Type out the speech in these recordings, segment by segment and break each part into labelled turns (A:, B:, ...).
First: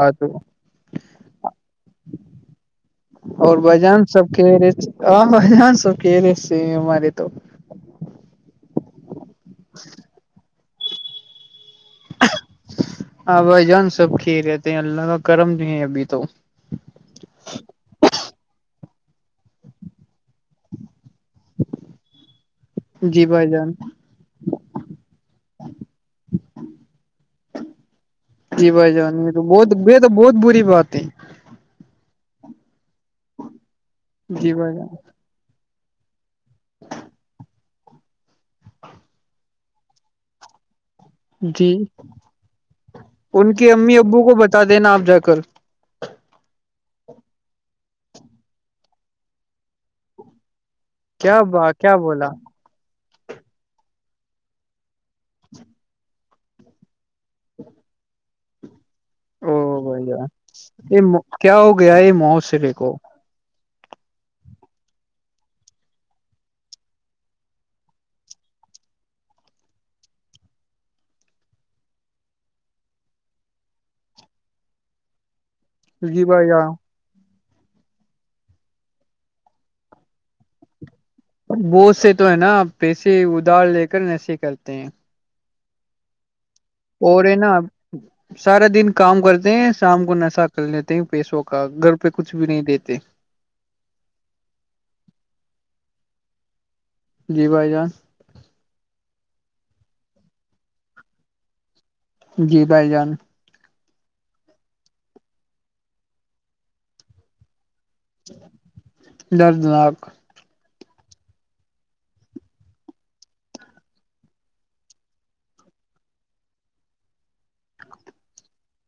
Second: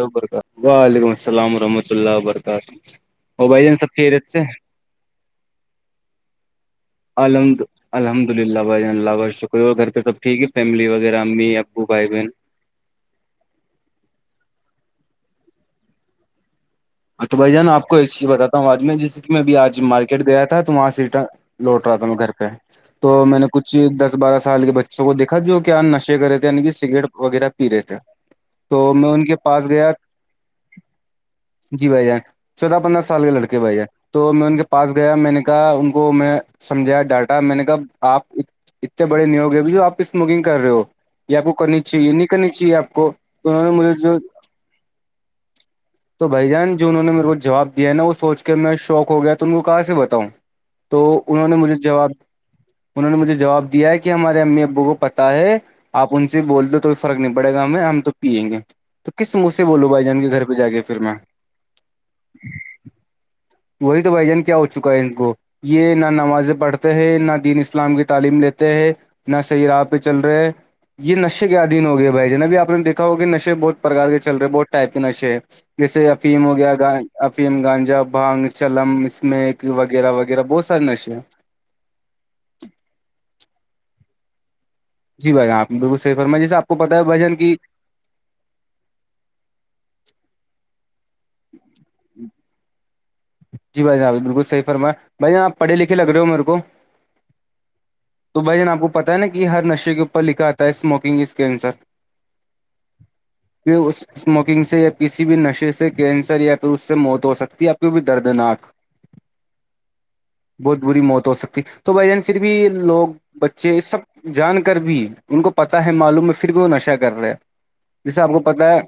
A: ہاں تو
B: وعلیکم السلام رحمۃ اللہ و برکاتہ وہ بھائی جان سب خیرت سے
A: آ ب جان سب کہ رہے سے تو
B: المد الحمد للہ بھائین اللہ بھائی شکر اور گھر پہ سب ٹھیک ہے فیملی وغیرہ امیب ابو بائی بن
A: ہاں بھائی جان سب کھی رہتے ہیں اللہ کا کرم نہیں ہے ابھی تو
B: ہ تو بھ جان آپ کو ایک چیز بتتا ہوں آج میں جیسے میںبھی آج مارکیٹ گیا تھا تو وہاں سے ریٹر لوٹ رہا تھا میں گھر پہ
A: جی
B: تو میں نے
A: بھائی جان
B: کچھ دس بارہ سال کے بچوں کو دیکھا جو کیا نشے کرے تھے ی سگریٹ وغیرہ پی رہے تھے
A: جی
B: تو
A: بھائی
B: میں
A: جان
B: ان
A: یہ
B: کے
A: تو
B: پاس
A: بہت
B: گیا
A: یہ تو بہت بری بات ہے
B: جی بھائی ج چودہ پندرہ سال کے لڑکے بھ جان تو میں
A: جی
B: ان کے
A: بھائی
B: پاس
A: جان
B: گیا میں نے کہ ان کو میں سمجھایا ڈاٹا میں نے کہا آپ اتنے بڑے نیوگے ب جو آپ اسموکنگ کر رہے ہو یہ آپ کو
A: جی
B: کرنی چاہیے نہیں کرنی چاہیے آپ کو تو انہوں نے مجھے جو
A: تا دینا آپ جا کر
B: تو بھائی جان جو انہوں نے میرے کو جواب دیا ہے نا وہ سوچ کے میں شوق ہو گیا تو ان کو کہاں سے بتاؤں تو
A: کیا
B: انہوں نے
A: با
B: مجھے
A: کیا
B: جواب
A: بولا
B: انہوں نے مجھے جواب دیا ہے کہ ہمارے امی ابو کو پتہ ہے آپ ان سے بول دو توئی فرق نہیں پڑے گا ہم میں ہم تو پیئیں گے تو کس منہ سے بولو بھائی جان کے گھر پہ جا کے پھر میں
A: یہ کیا ہو گیا یہ معاسرے کو
B: وہی تو بھائی جان کیا ہو چکا ہے ان کو یہ نہ نمازیں پڑھتے ہے نہ دین اسلام کی تعلیم لیتے ہے نہ صحیح رپ بھی چل رہے یہ نشے کے ادھیین ہو گئے بھائی ج نب بھی آپ نے دیکھا ہو کہ نشے بہت پرکار کے چل رہے بہت ٹائپ کے نشے ہیں جیسے
A: جی
B: فیم
A: بھائی
B: ہو
A: جان
B: گیا گ افیم گانجا بھانگ چلم اسمیک وغیرہ وغیرہ بہت سارے نشے ہیں
A: وہ سے تو ہے نا پیسے ادھار لے کر نشے کرتے ہیں
B: جی بائی آپ بالکلح فرمائیے آپ کو پتا بھائی
A: اور ہے
B: جان
A: نا
B: کی
A: سارا دن کام کرتے ہیں شام کو نشہ لیتے ہیں پیسوں کا گھر پہ کچھ بھی نہیں دیتے
B: جی بھائی جاں بالکلح فرم ہے بھائی آپ پڑے لکھے لگے ہو میرے کو
A: جی بھائی جان
B: تو بھائی جان آپ کو پتا ہے نا کہ ہر نشے کے اوپر لکھا آتا ہے اسموکنگ اس کینسر
A: جی بھائی جان
B: پھر اس اسموکنگ سے یا کسی بھی نشے سے کینسر یا پھر اس سے موت ہو سکتی ہے اب کو بھی دردناک
A: دردناک
B: بہت بری موت ہو سکتی تو بھائی جان پھر بھی لوگ بچے سب جان کر بھی ان کو پتاہ ہے معلوم میں پھر بھی وہ نشہ کر رہے جیسے آپ کو پتہ ہے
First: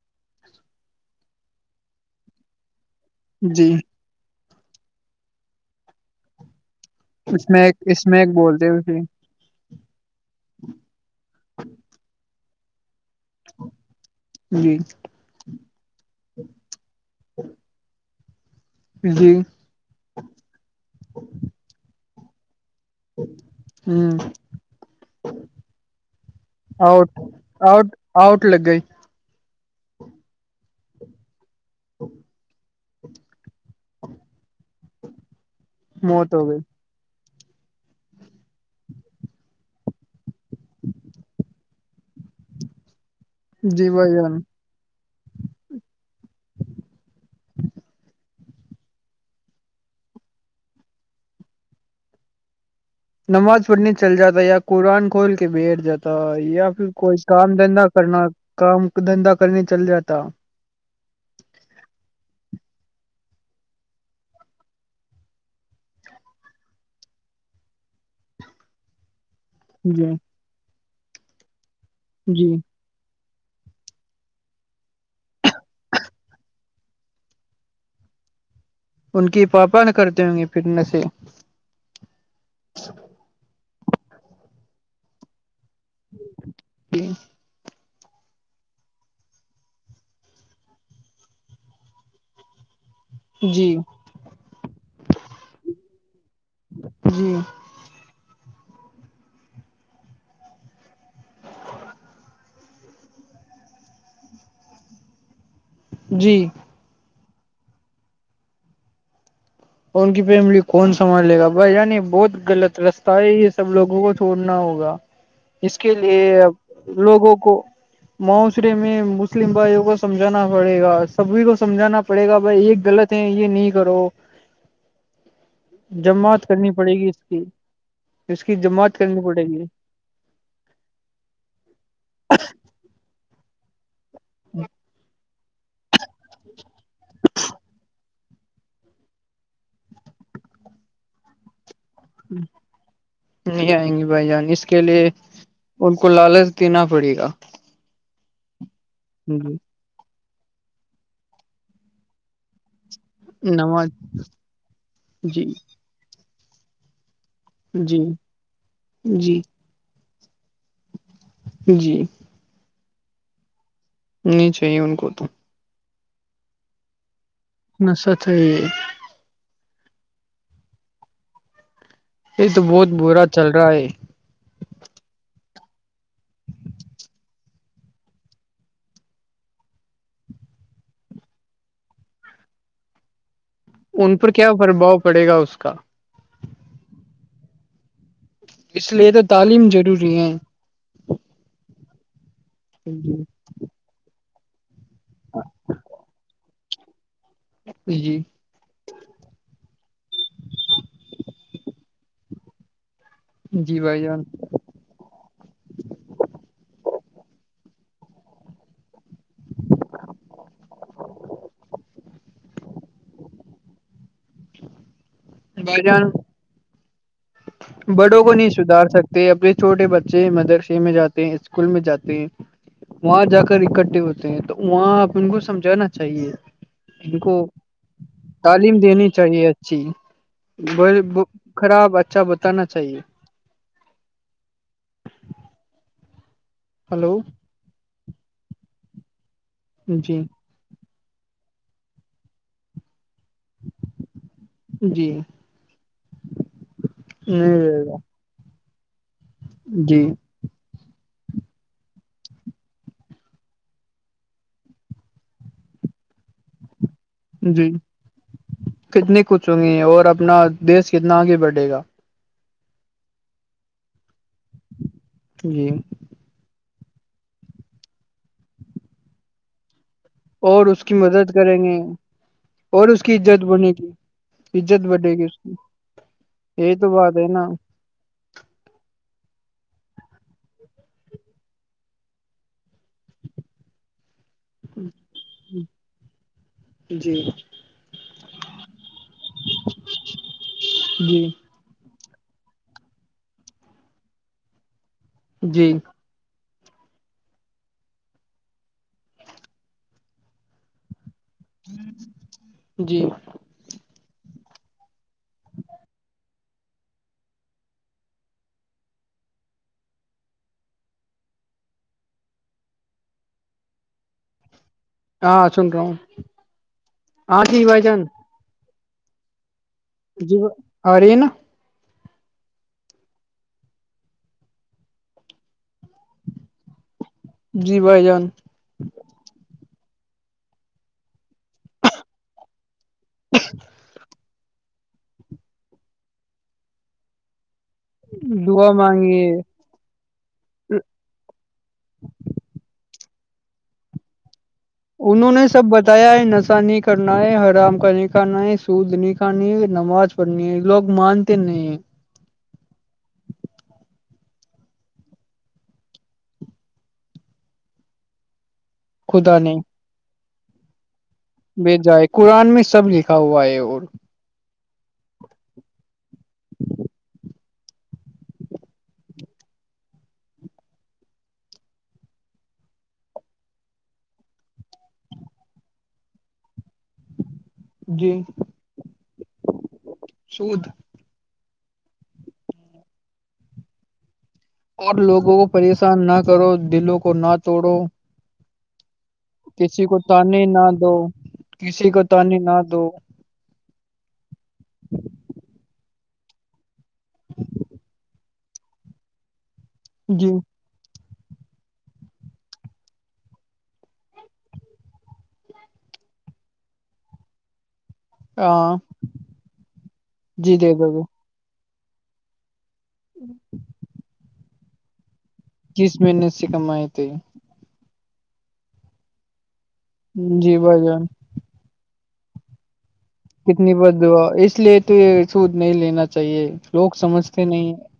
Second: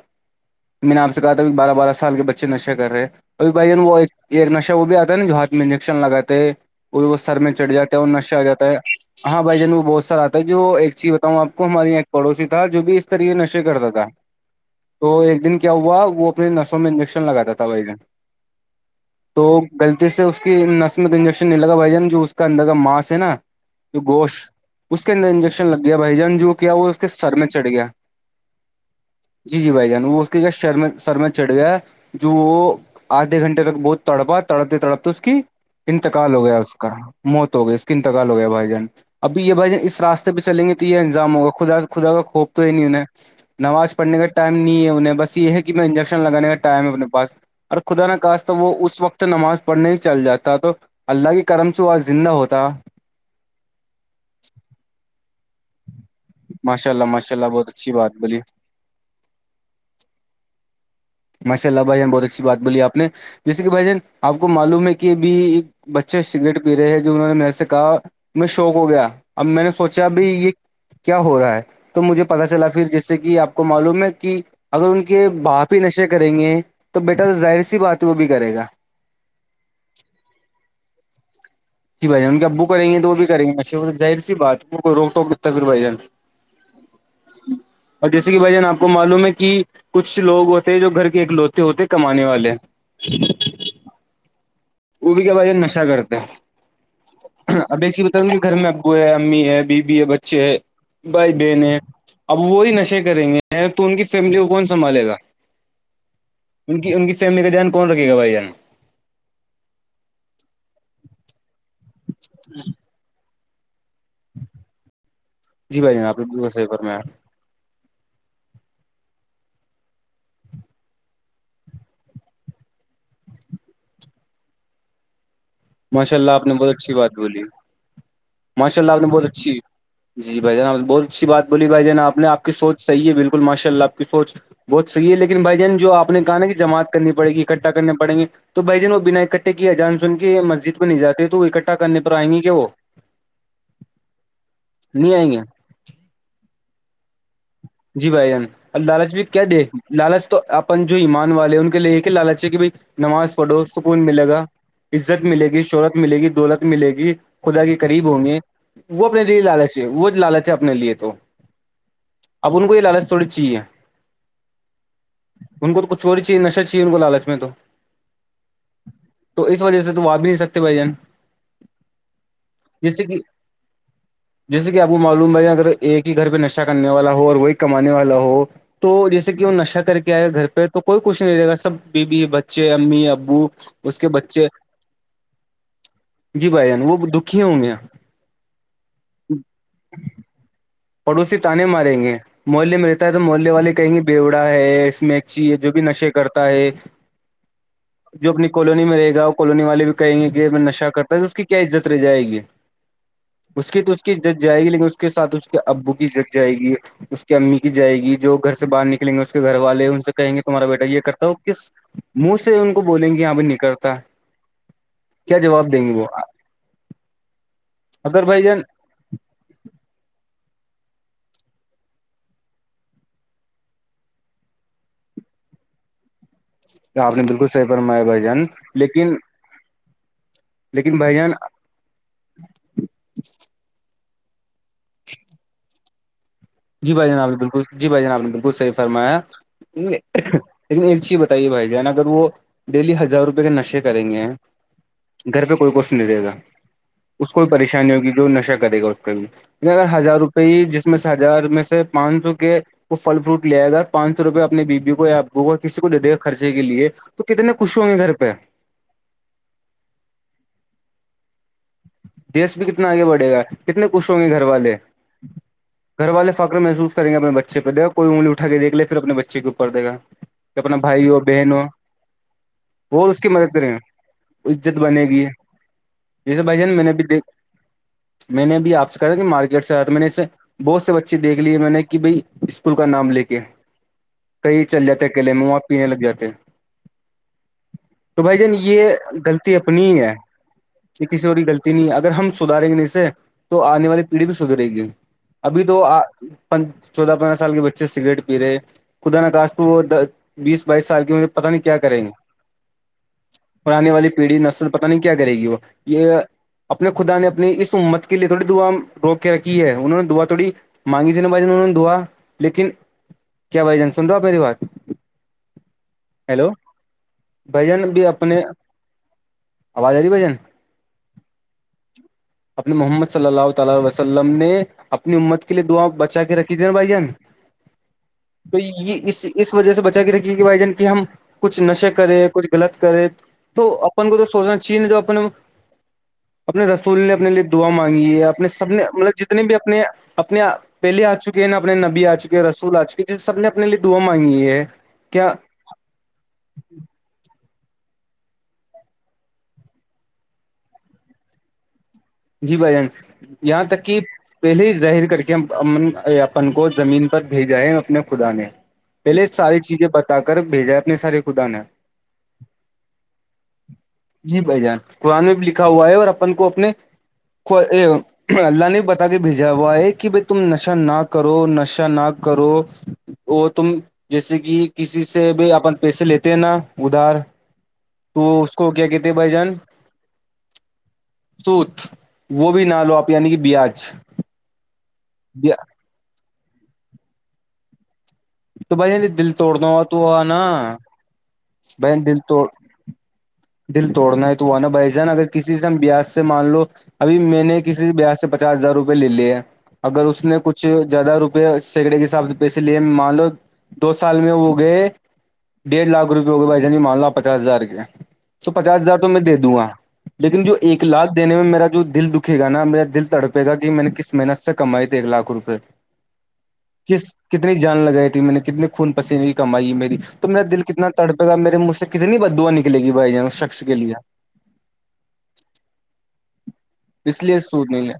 B: میں نے آپ سے کہا تھا بارہ بارہ سال کے بچے نشے کر رہے ابھی بھائی
A: جی
B: وہ ایک نشہ وہ بھی آتا ہے نا جو ہاتھ میں انجیکشن لگاتے ہیں وہ وہ سر
A: اس
B: میں چڑھ
A: ایک
B: جاتا ہے
A: اس
B: اور
A: میں ایک
B: نشہ آ
A: بولتے
B: جاتا ہے
A: ہیں اسے
B: ہاں بھائی جان وہ بہت سارا تھا جو ایک چیز بتاؤں آپ کو ہماری یہاں پڑوسی تھا جو بھی تری یہ نشے کرتا تھا
A: جی
B: تو ایک دن کیا ہوا وہ اپنی نسوں میں انجیکشن لگاتا تھا وہ ایک دن
A: جی
B: گغلطی سے اس کی نسمت انجیکشن نہیں لگا بھائی جان جو اس کا اندر کا ماس نا جو
A: ہ
B: گوشت اس کے اندر انجیکشن لگ گیا بھائی جان جو کیا وہ اس کے
A: آؤٹ
B: سر میں چڑھ گیا
A: آؤٹ آؤٹ لگا ہی
B: جی جی بھائی جان وہ اس کے کیا شر سر میں چڑھ گیا جو وہ آدھے گھنٹے تک بہت تڑپا تڑپتے تڑپتے اس کی
A: موت
B: انتقال ہو گیا
A: گئی
B: اس کا موت ہو گئی اس کی انتگال ہو گیا بھائی جان ابھی یہ بھائی اس راستے پہ چلیں گے تو یہ انجام ہوگا خدا خدا کا خوف تو ہی نہیں انہیں
A: جی
B: نماز
A: بھائی
B: پڑھنے کا
A: جان
B: ٹائم نہیں ہے انہیں بس یہ ہے کہ میں انجیکشن لگانے کا ٹائم ہے اپنے پاس اور خدا ن کہاست تو وہ اس وقت نماز پڑھنے ہی چل جاتا تو اللہ کی کرم س آج زندہ ہوتا
A: نماز پڑھنے چل جاتا ہے یا قرآن کھول کے بیٹھ جاتا ہے تو یا پھر
B: ماشاء اللہ
A: کوئی
B: ماشاء اللہ
A: کام
B: بہت
A: دھندا
B: اچھی بات
A: کرنا
B: بولی
A: کام دھندا کرنے چل جاتا
B: ماشاء اللہ بھائی بہت اچھی بات بولی آپ نے جیسے کہ بھائی جن آپ کو معلوم ہے کہ ابھی ایک بچے سگریٹ پی رہے ہیں جو انہوں نے میرے سے کہا میں شوق ہو گیا اب میں نے سوچا
A: جی
B: بھ یہ کیا ہو رہا ہے تو مجھے پتا
A: جی
B: چلا پھر جیس سے کہ آپ کو معلوم ہے کہ اگر ان کے بھاپی نشے کریں گے تو بیٹا تو ظاہر سی بات ہے وہ بھی کرے گا
A: ان کی پاپا ن کرتے ہوں گے پٹنس
B: جی بھائیان ان ابو کریں گے تو وہ بھی کریں گے اچ ظر سی بات وہ کو رو ٹوک لتا پھر بائی جان
A: جی
B: اور جیسے کہ بھائی جان آپ کو معلوم ہے کہ کچھ لوگ ہوتے ہیں جو گھر کے ایکلوتے ہوتے کمانے والے
A: جی
B: وہ بھی کیا ب نشہ کرتا ہے
A: جی
B: اب ایسی بتاؤں گی گھر میں ابو ہے امی ہے بی بیی ہے بچے ہے بھائی بہنیں اب وہی نشے کریں گے ہیں تو ان کی فیملی کو کون سنبھالے گا
A: جی
B: ان کی ان کی فیملی کا دھیان کون رکھے گا بھائی جان
A: ن کی فیملی کون سنبال لے گا بھائی یعنی بہت غط رستہ ہے یہ سب لوگوں کو چھوڑنا ہوگا اس
B: جی
A: کے
B: بھائی جان آپ
A: لیے
B: نے بالکل صحیح فرمایا
A: لوگوں کو معاشرے میں مسلم بھائیوں کو سمجھانا پڑے گا سبھی کو سمجھانا پڑے گا بھائی ایک غلط یہ نہیں کرو
B: ماشاء اللہ
A: جماعت
B: آپ نے بہت
A: کرنی
B: اچھی
A: پڑے گی
B: بات
A: اس
B: بولی
A: کی اس کی
B: ماشاء اللہ
A: جماعت
B: آپ نے
A: کرنی
B: بہت
A: پڑے گی
B: اچھی جی بھائی جان بہت اچھی بات بولی بھائی جان آپ آپ سوچحی ہے بالکل ماشاءلہ فور بہتحیح ہے لیکن بھائین جو آپ نے کہا کہ جماعت کرنی پڑ گی اکٹا کرنے پڑیں گے تو بھائیجن وہ بنا اکٹھے کیا جان سن کے مسجد میں نہیں جاتے تو اکٹے کرنی پر آئیں گے کیا وہ
A: نہیں آئیں گی بھائی جان اس کے لیے
B: نہیں آئیں گے
A: ان کو لالچ دینا پڑے گا
B: جی بھائی جان ال لالچ بھی کیا
A: جی
B: دیکھ لالچ تو اپن جو ایمان والے ان کے لیے یہ کہ لالچ ہے کہ بھائی نماز فڑوخ
A: نماز
B: سکون ملے گا عزت
A: جی
B: ملے گی شہرت ملے گی دولت ملے گی خدا کے
A: جی
B: قریب ہوں گے وہ اپنے لیے
A: جی
B: لالچ ہے وہ لالچ ہے اپنے لیے تو
A: جی
B: اب ان کو یہ لالچ تھوڑی چاہیے
A: نہیں چاہیے ان کو تو
B: ان کو تو ک چوری چی نشر چاہی ان کو لالچ میں تو
A: تھھ
B: تو اس وجہ سے تو آپ بھی نہیں سکتے بھائی جان
A: یہ تو بہت
B: جیسے کہ
A: برا چل رہا ہے
B: جیسے کہ آپ کو معلوم اگر ایک ہی گھر پہ نشہ کرنے والا ہو اور وہی کمانے والا ہو تو جیسے کہ وہ نشہ کر کے آئے گا گھر پہ تو کوئی کچھ نہیں رہے گا سب بی بیی بچے امی ابو اس کے
A: ان پر
B: بچے
A: کیا پربھؤ پڑے گا اس کا
B: جی بھائیان وہ دکھی ہوں گیا
A: اس لیے تو تعلیم ضروری ہے
B: پڑوسی تانے ماریں گے محلے میں رہتا ہے تو محلے والے کہیں گے بیوڑا ہے میکچی ہے جو بھی نشے کرتا ہے
A: جی
B: جو اپنی کالونی میں رہے گا کالونی والے بھی کہیں گے کہ میں نش کرتا ہے تو اس کی کیا عزت رہ جائے گی اس
A: جی
B: کی تو اس
A: بھائی
B: کی
A: جان
B: جج جائے گی لیکن اس کے ساتھ اس کے ابو کی جج جائے گی اس کی امی کی جائے گی جو گھر سے باہر نکلیں گے اس کے گھر والے ان سے کہیں گے تمہارا بیٹا یہ کرتا ہو کس منہ سے ان کو بولیں گے یہاں بھی نکلتا کیا جواب
A: بھائی
B: دیں گے وہ
A: جان بڑوں
B: اگر
A: کو
B: بھائی
A: نہیں
B: جان
A: سدھار سکتے اپنے چھوٹے بچے مدرسے میں جاتے ہیں اسکول میں جاتے ہیں وہاں جا کر اکٹھے ہوتے ہیں تو وہاں آپ ان کو سمجھانا چاہیے
B: آپ
A: ان
B: نے
A: کو
B: بالکل صحیح فرمایا بھائی جان
A: تعلیم دینی
B: لیکن
A: چاہیے اچھی
B: لیکن بھائی جان
A: خراب اچھا بتانا چاہیے
B: جی بھائی
A: ہلو
B: جناب نے بالکل جی بھائی جناب نے بالکل صحیح فرمایا
A: جی
B: لیکن ایک چیز بتائیے بھائی جان اگر وہ ڈیلی ہزار روپئے کے نشے کریں گے
A: جی
B: گھر پہ کوئی کوش نہیں رہے گا اس کو
A: نہیں رہے
B: پریشانی
A: گا
B: ہوگی جو نشہ کرے گا اس کے بھی اگر
A: جی
B: ہزار روپئے جس میں سے ہزار میں سے پانچ سو کے وہ فل فروٹ لےائےئے گا پانچ سو روپئے اپنے بیوی کو یا آبو کو کسی کو دے دے گا خرچے کے لیے تو کتنے
A: جی
B: خوش ہوں گے گھر پہ
A: کتنی کچھ ہوںگی ہے اور اپنا دیش کتنا آگے بڑھے گا
B: دیش بھی کتنا آگے بڑھے گا کتنے خوش ہوں گے گھر والے
A: جی
B: گھر والے فخر محس کر گے اپنے بچےہےا کو انگلی اٹھ کے دیکھے پھر اپنے بچے کے اور دےا
A: اور
B: اپنا
A: اس کی
B: بھائی ہو
A: مدد
B: بہن
A: کریں
B: ہو
A: گے اور
B: وہ اس کی
A: عزت
B: مدد
A: بنے
B: کریں
A: گی
B: گ عزت بنے
A: بڑھے
B: گی
A: اس کی
B: جیسے بھائی
A: یہی
B: جن میں
A: تو
B: نے بھی
A: بات
B: دیک
A: ہے نا
B: میں نے بھی آپ سے کہا تھا کہ مارکیٹ سے آ میں نے اسے بہت سے بچے دیکھ لیے میں نے کہ بھائی اسکول کا نام لے کے کئی چل جات ہیں ا کییلے میں وہاں پینے لگ جاتے ہیں
A: جی
B: تو بھائی جان یہ غلطی اپنی ہی ہے
A: جی
B: کسی اور کی غلی نہیں ہے اگر ہم سدھیں گے اسے تو آنے والی پیڑھی بھی سدھرے گی ابھی
A: جی
B: تو آ چودہ پندرہ سال کے بچے سگریٹ پی رہے خدا نقاس پ وہ بیس بائیس سال کی عمر پر پتا نہیں کیا کریں گے
A: جی
B: پرانی والی پیڑھی نسل پتا نہیں کیا کرے گی وہ یہ اپنے خدا نے اپنی اس امت کے لیے تھوڑی دعا روک کے رکھی ہے انہوں نے دعا تھوڑی مانگی ت ن ب جان انہوں نے دھوا لیکن کیا بھائی جان سن رہو ہو آپ میری بات
A: ہاں سن رہا ہوں
B: ہیلو
A: ہاں جی بھائی
B: بھجن
A: جان
B: بھی اپنے آواز آ رہی بھائی جان
A: جی آ رہی ہے نا
B: اپنے محمد صلی اللہ تعی وسلم نے اپنی امت کے لیے دعاں بچا کے رکھی تے نا بھائی جان
A: جی بھائی جان
B: تو یہ اس اس وجہ سے بچا کے رکھیے کہ بھائی ج کہ ہم کچھ نشے کریں کچھ غلط کرے تو اپن کو تو سوچنا چاہیے نہیں تو اپ اپنے رسول نے اپنے لیے دعا مانگی ہے اپنے سب
A: دعا
B: نے مطلب
A: مانگیے
B: جتنے بھی اپنے اپنے پہلے آ چکے ہیں نا اپنے نبی آ چکے ہیں رسول آ چکے ہے جس سب نے اپنے لیے دعا مانگی ہے
A: انہوں
B: کیا
A: نے سب بتایا ہے نشہ نہیں کرنا ہے حرام کا نہیں کھانا ہے سود نہیں کھانی ہے نماز پڑنی لوگ مانتے نہیں
B: جی بھائی جان یہاں تک کہ پہلے ہی ظاہر کر کے ہم امن اپن کو زمین پر بھیجاائے اپنے خدا نے پہلے
A: خدا نے
B: ساری چیزیں بتا کر بھیجا اپنے سارے خدا نے
A: بھیجا ہے قرآن میں سب لکھا ہوا ہے اور
B: جی بھائی جان قرآ میں بھی لکھا ہوا ہے اور اپن کو اپنے کو ام اللہ نے بتا کے بھیجا ہوا ہے کہ بائی تم نشہ نہ کرو نشہ نہ کرو وہ تم جیسے کہ کسی سے بھی اپن پیسے لیتے ہیں نا ادھار
A: جی
B: تو اس کو کیا کہتے بائی جان
A: سود
B: سوت وہ بھی نہ لو آپ یعنی کہ بیاج
A: اور لوگوں کو پریشان نہ کرو دلوں کو نہ توڑو
B: تو بھائی دل توڑنا ہوا
A: کسی
B: تو
A: کو
B: نا
A: تانے نہ دو کسی
B: بھائی
A: کو
B: دل
A: تانے
B: توڑ
A: نہ دو
B: دل توڑنا ہے تو وہا نا بھ جان اگر کسی سے ہم بیاس سے مان لو ابھی میں نے کسی بیاس سے پچاس ہزار روپے لے لیے ہے اگر اس
A: جی
B: نے کچھ زیادہ روپئے سیکڑے کے حساب سے پیسے لیے مان لو دو سال میں وہ گئے ڈیڑھ لاکھ روپئے ہو گئےھائی جنی مان لوپ پچاس ہزار کے تو
A: ہاں
B: پچاس ہزار تو میں دے دوں گا لیکن جو
A: جی دے
B: ایک
A: دو گے
B: لاکھ دینے میں میرا جو دل دکھے گا نا میرا دل تڑپے گا کہ میں نے کس محنت سے کمائی ت ایک لاکھ روپئے
A: تیس مہنے سے کمائی ت
B: کس کتنی جان لگائی تھی میں نے کتنے خون پسینے کی کمائی ہے میری تو میرا
A: جی
B: دل
A: بھائی
B: کتنا
A: جان
B: تر میرے منھ سے کتنی بدوا نکے گ بائی چانس
A: کتنی بد دعا اس لیے تو یہ سوود نہیں لینا چاہیے لوگ
B: اس لیے
A: سمجھتے
B: سود
A: نہیں
B: ہے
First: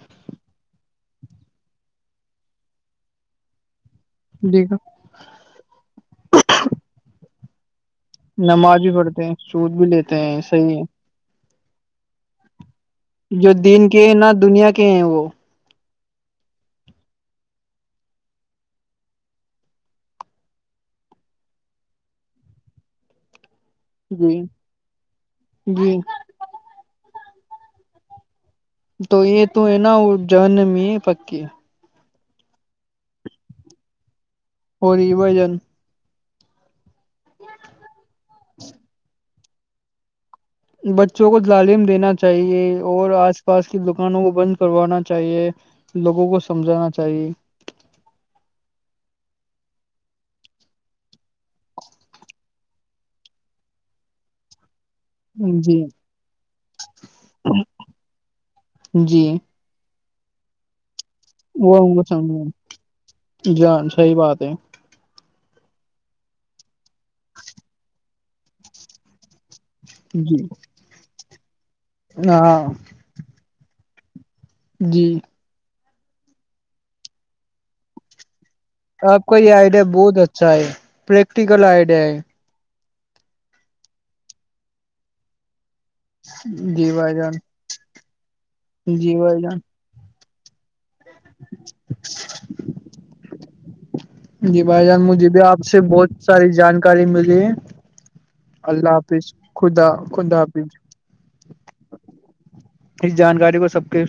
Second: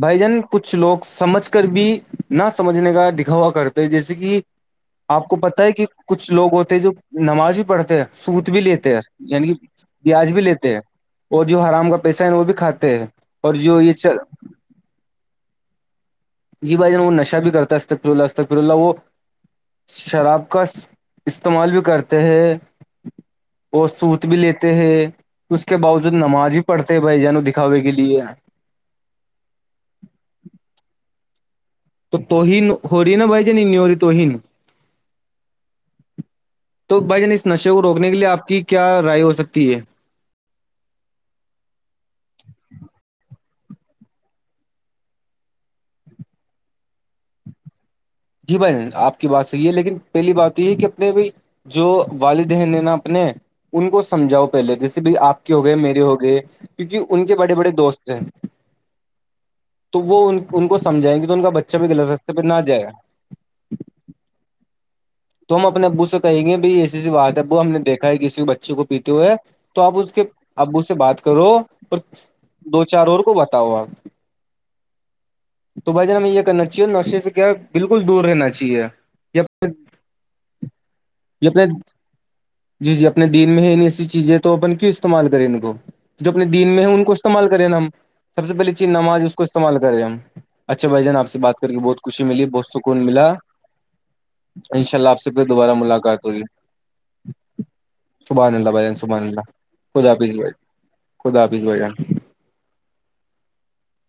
B: بھائی جان کچھ لوگ سمجھ کر بھی نہ سمجھنے کا دکھا ہوا کرتے جیسے کہ
A: جیکا
B: آپ کو پتہ ہے کہ کچھ لوگ ہوتے ہیں جو نماز ہی پڑھتے ہیں سوت بھی
A: نماز
B: لیتے ہیں
A: پڑھتے
B: یعنی کہ
A: سود بھی
B: پیاج بھی لیتے
A: صحیح
B: ہیں اور جو حرام کا پیسہ ہے وہ بھی کھاتے ہیں
A: جو
B: اور
A: دین
B: یہ چ
A: کے ہیں نہ دنیا کے ہیں وہ
B: جی بھائی جان وہ نشا بھی کرتا ہے استا پرولاتا پرولا وہ شراب کا استعمال بھی کرتے ہیں اور سوت بھی
A: جی
B: لیتے ہیں اس کے
A: جی
B: باوجود نماز ہی پڑھتے ہے بھائی جانوں دکھاوے کے لیے
A: تو یہ تو ہے نا جن میں پکی
B: تو تو ہی ہو رہی ہے نا بھائی ج ن نہیں ہو رہی تو ہی نہیں
A: ہوی بھجن
B: تو بھائی جان اس نشے کو روکنے کے لیے آپ کی کیا رائے ہو سکتی ہے
A: بچوں کو تعلیم دینا چاہیے اور آس پاس کی دکانوں کو بند کروانا چاہیے لوگوں کو سمجھانا چاہیے
B: جی بھائی آپ کی بات صحیح ہے لیکن پہلی بات تو یہ ہے کہ اپنے بھائی جو والد ہیں نے نا اپنے ان کو سمجھاؤ کہ پہلے جیسے بھی آپ کے ہو گئے
A: جی
B: میرے ہو گئے کیونکہ ان کے بڑے بڑے دوست ہیں
A: جی
B: تو وہ ان ان کو سمجھائیں گی تو ان کا بچہ بھی غلط راستے پہ نہ جائے
A: جاں صحیح بات ہے
B: تو ہم اپنے ابو سے کہیں گے بھائی ایسی ای سی بات ہے ابو ہم نے دیکھا ہے کسی بچے کو پیتے ہوئے ہے تو آپ اس کے
A: جی
B: ابو سے بات کرو اور
A: ہاں
B: دو چار اور کو بتاؤ آپ
A: جی
B: تو بھائی جان ہمیں یہ کرنا چاہیے نشے سے کیا بالکل دور رہنا چاہیے
A: آپ کا یہ آئیڈیا بہت اچھا ہے پریکٹیکل
B: اپنے
A: آئیڈیا ہے
B: جی جی اپنے دین میں ہے ن ایسی چیزیں تو اپن کیوں استعمال کریں ان کو جو اپنے دین میں
A: جی
B: ہے ان کو
A: بھائی جان
B: استعمال کریں نا ہم سب سےہے چین
A: جی
B: نماز اس
A: بھائی
B: کو
A: جان
B: استعمال کر اچھا بھائی جان آپ سے بات کر کے بہت خوشی ملی بہت سکون ملا
A: جی
B: ان
A: بھائی
B: شاء
A: جان
B: اللہ
A: مجھے بھی
B: پھر
A: آپ
B: دوبارہ
A: سے بہت
B: ملاقات ہوگی
A: ساری جانکاری ملی ہے
B: سبحان بھائی
A: اللہ
B: جان سبحان
A: حافظ
B: اللہ
A: خدا خدا
B: بھائی
A: حافظ
B: خدا حافظ بھائی جان
A: اس جانکاری کو سب کے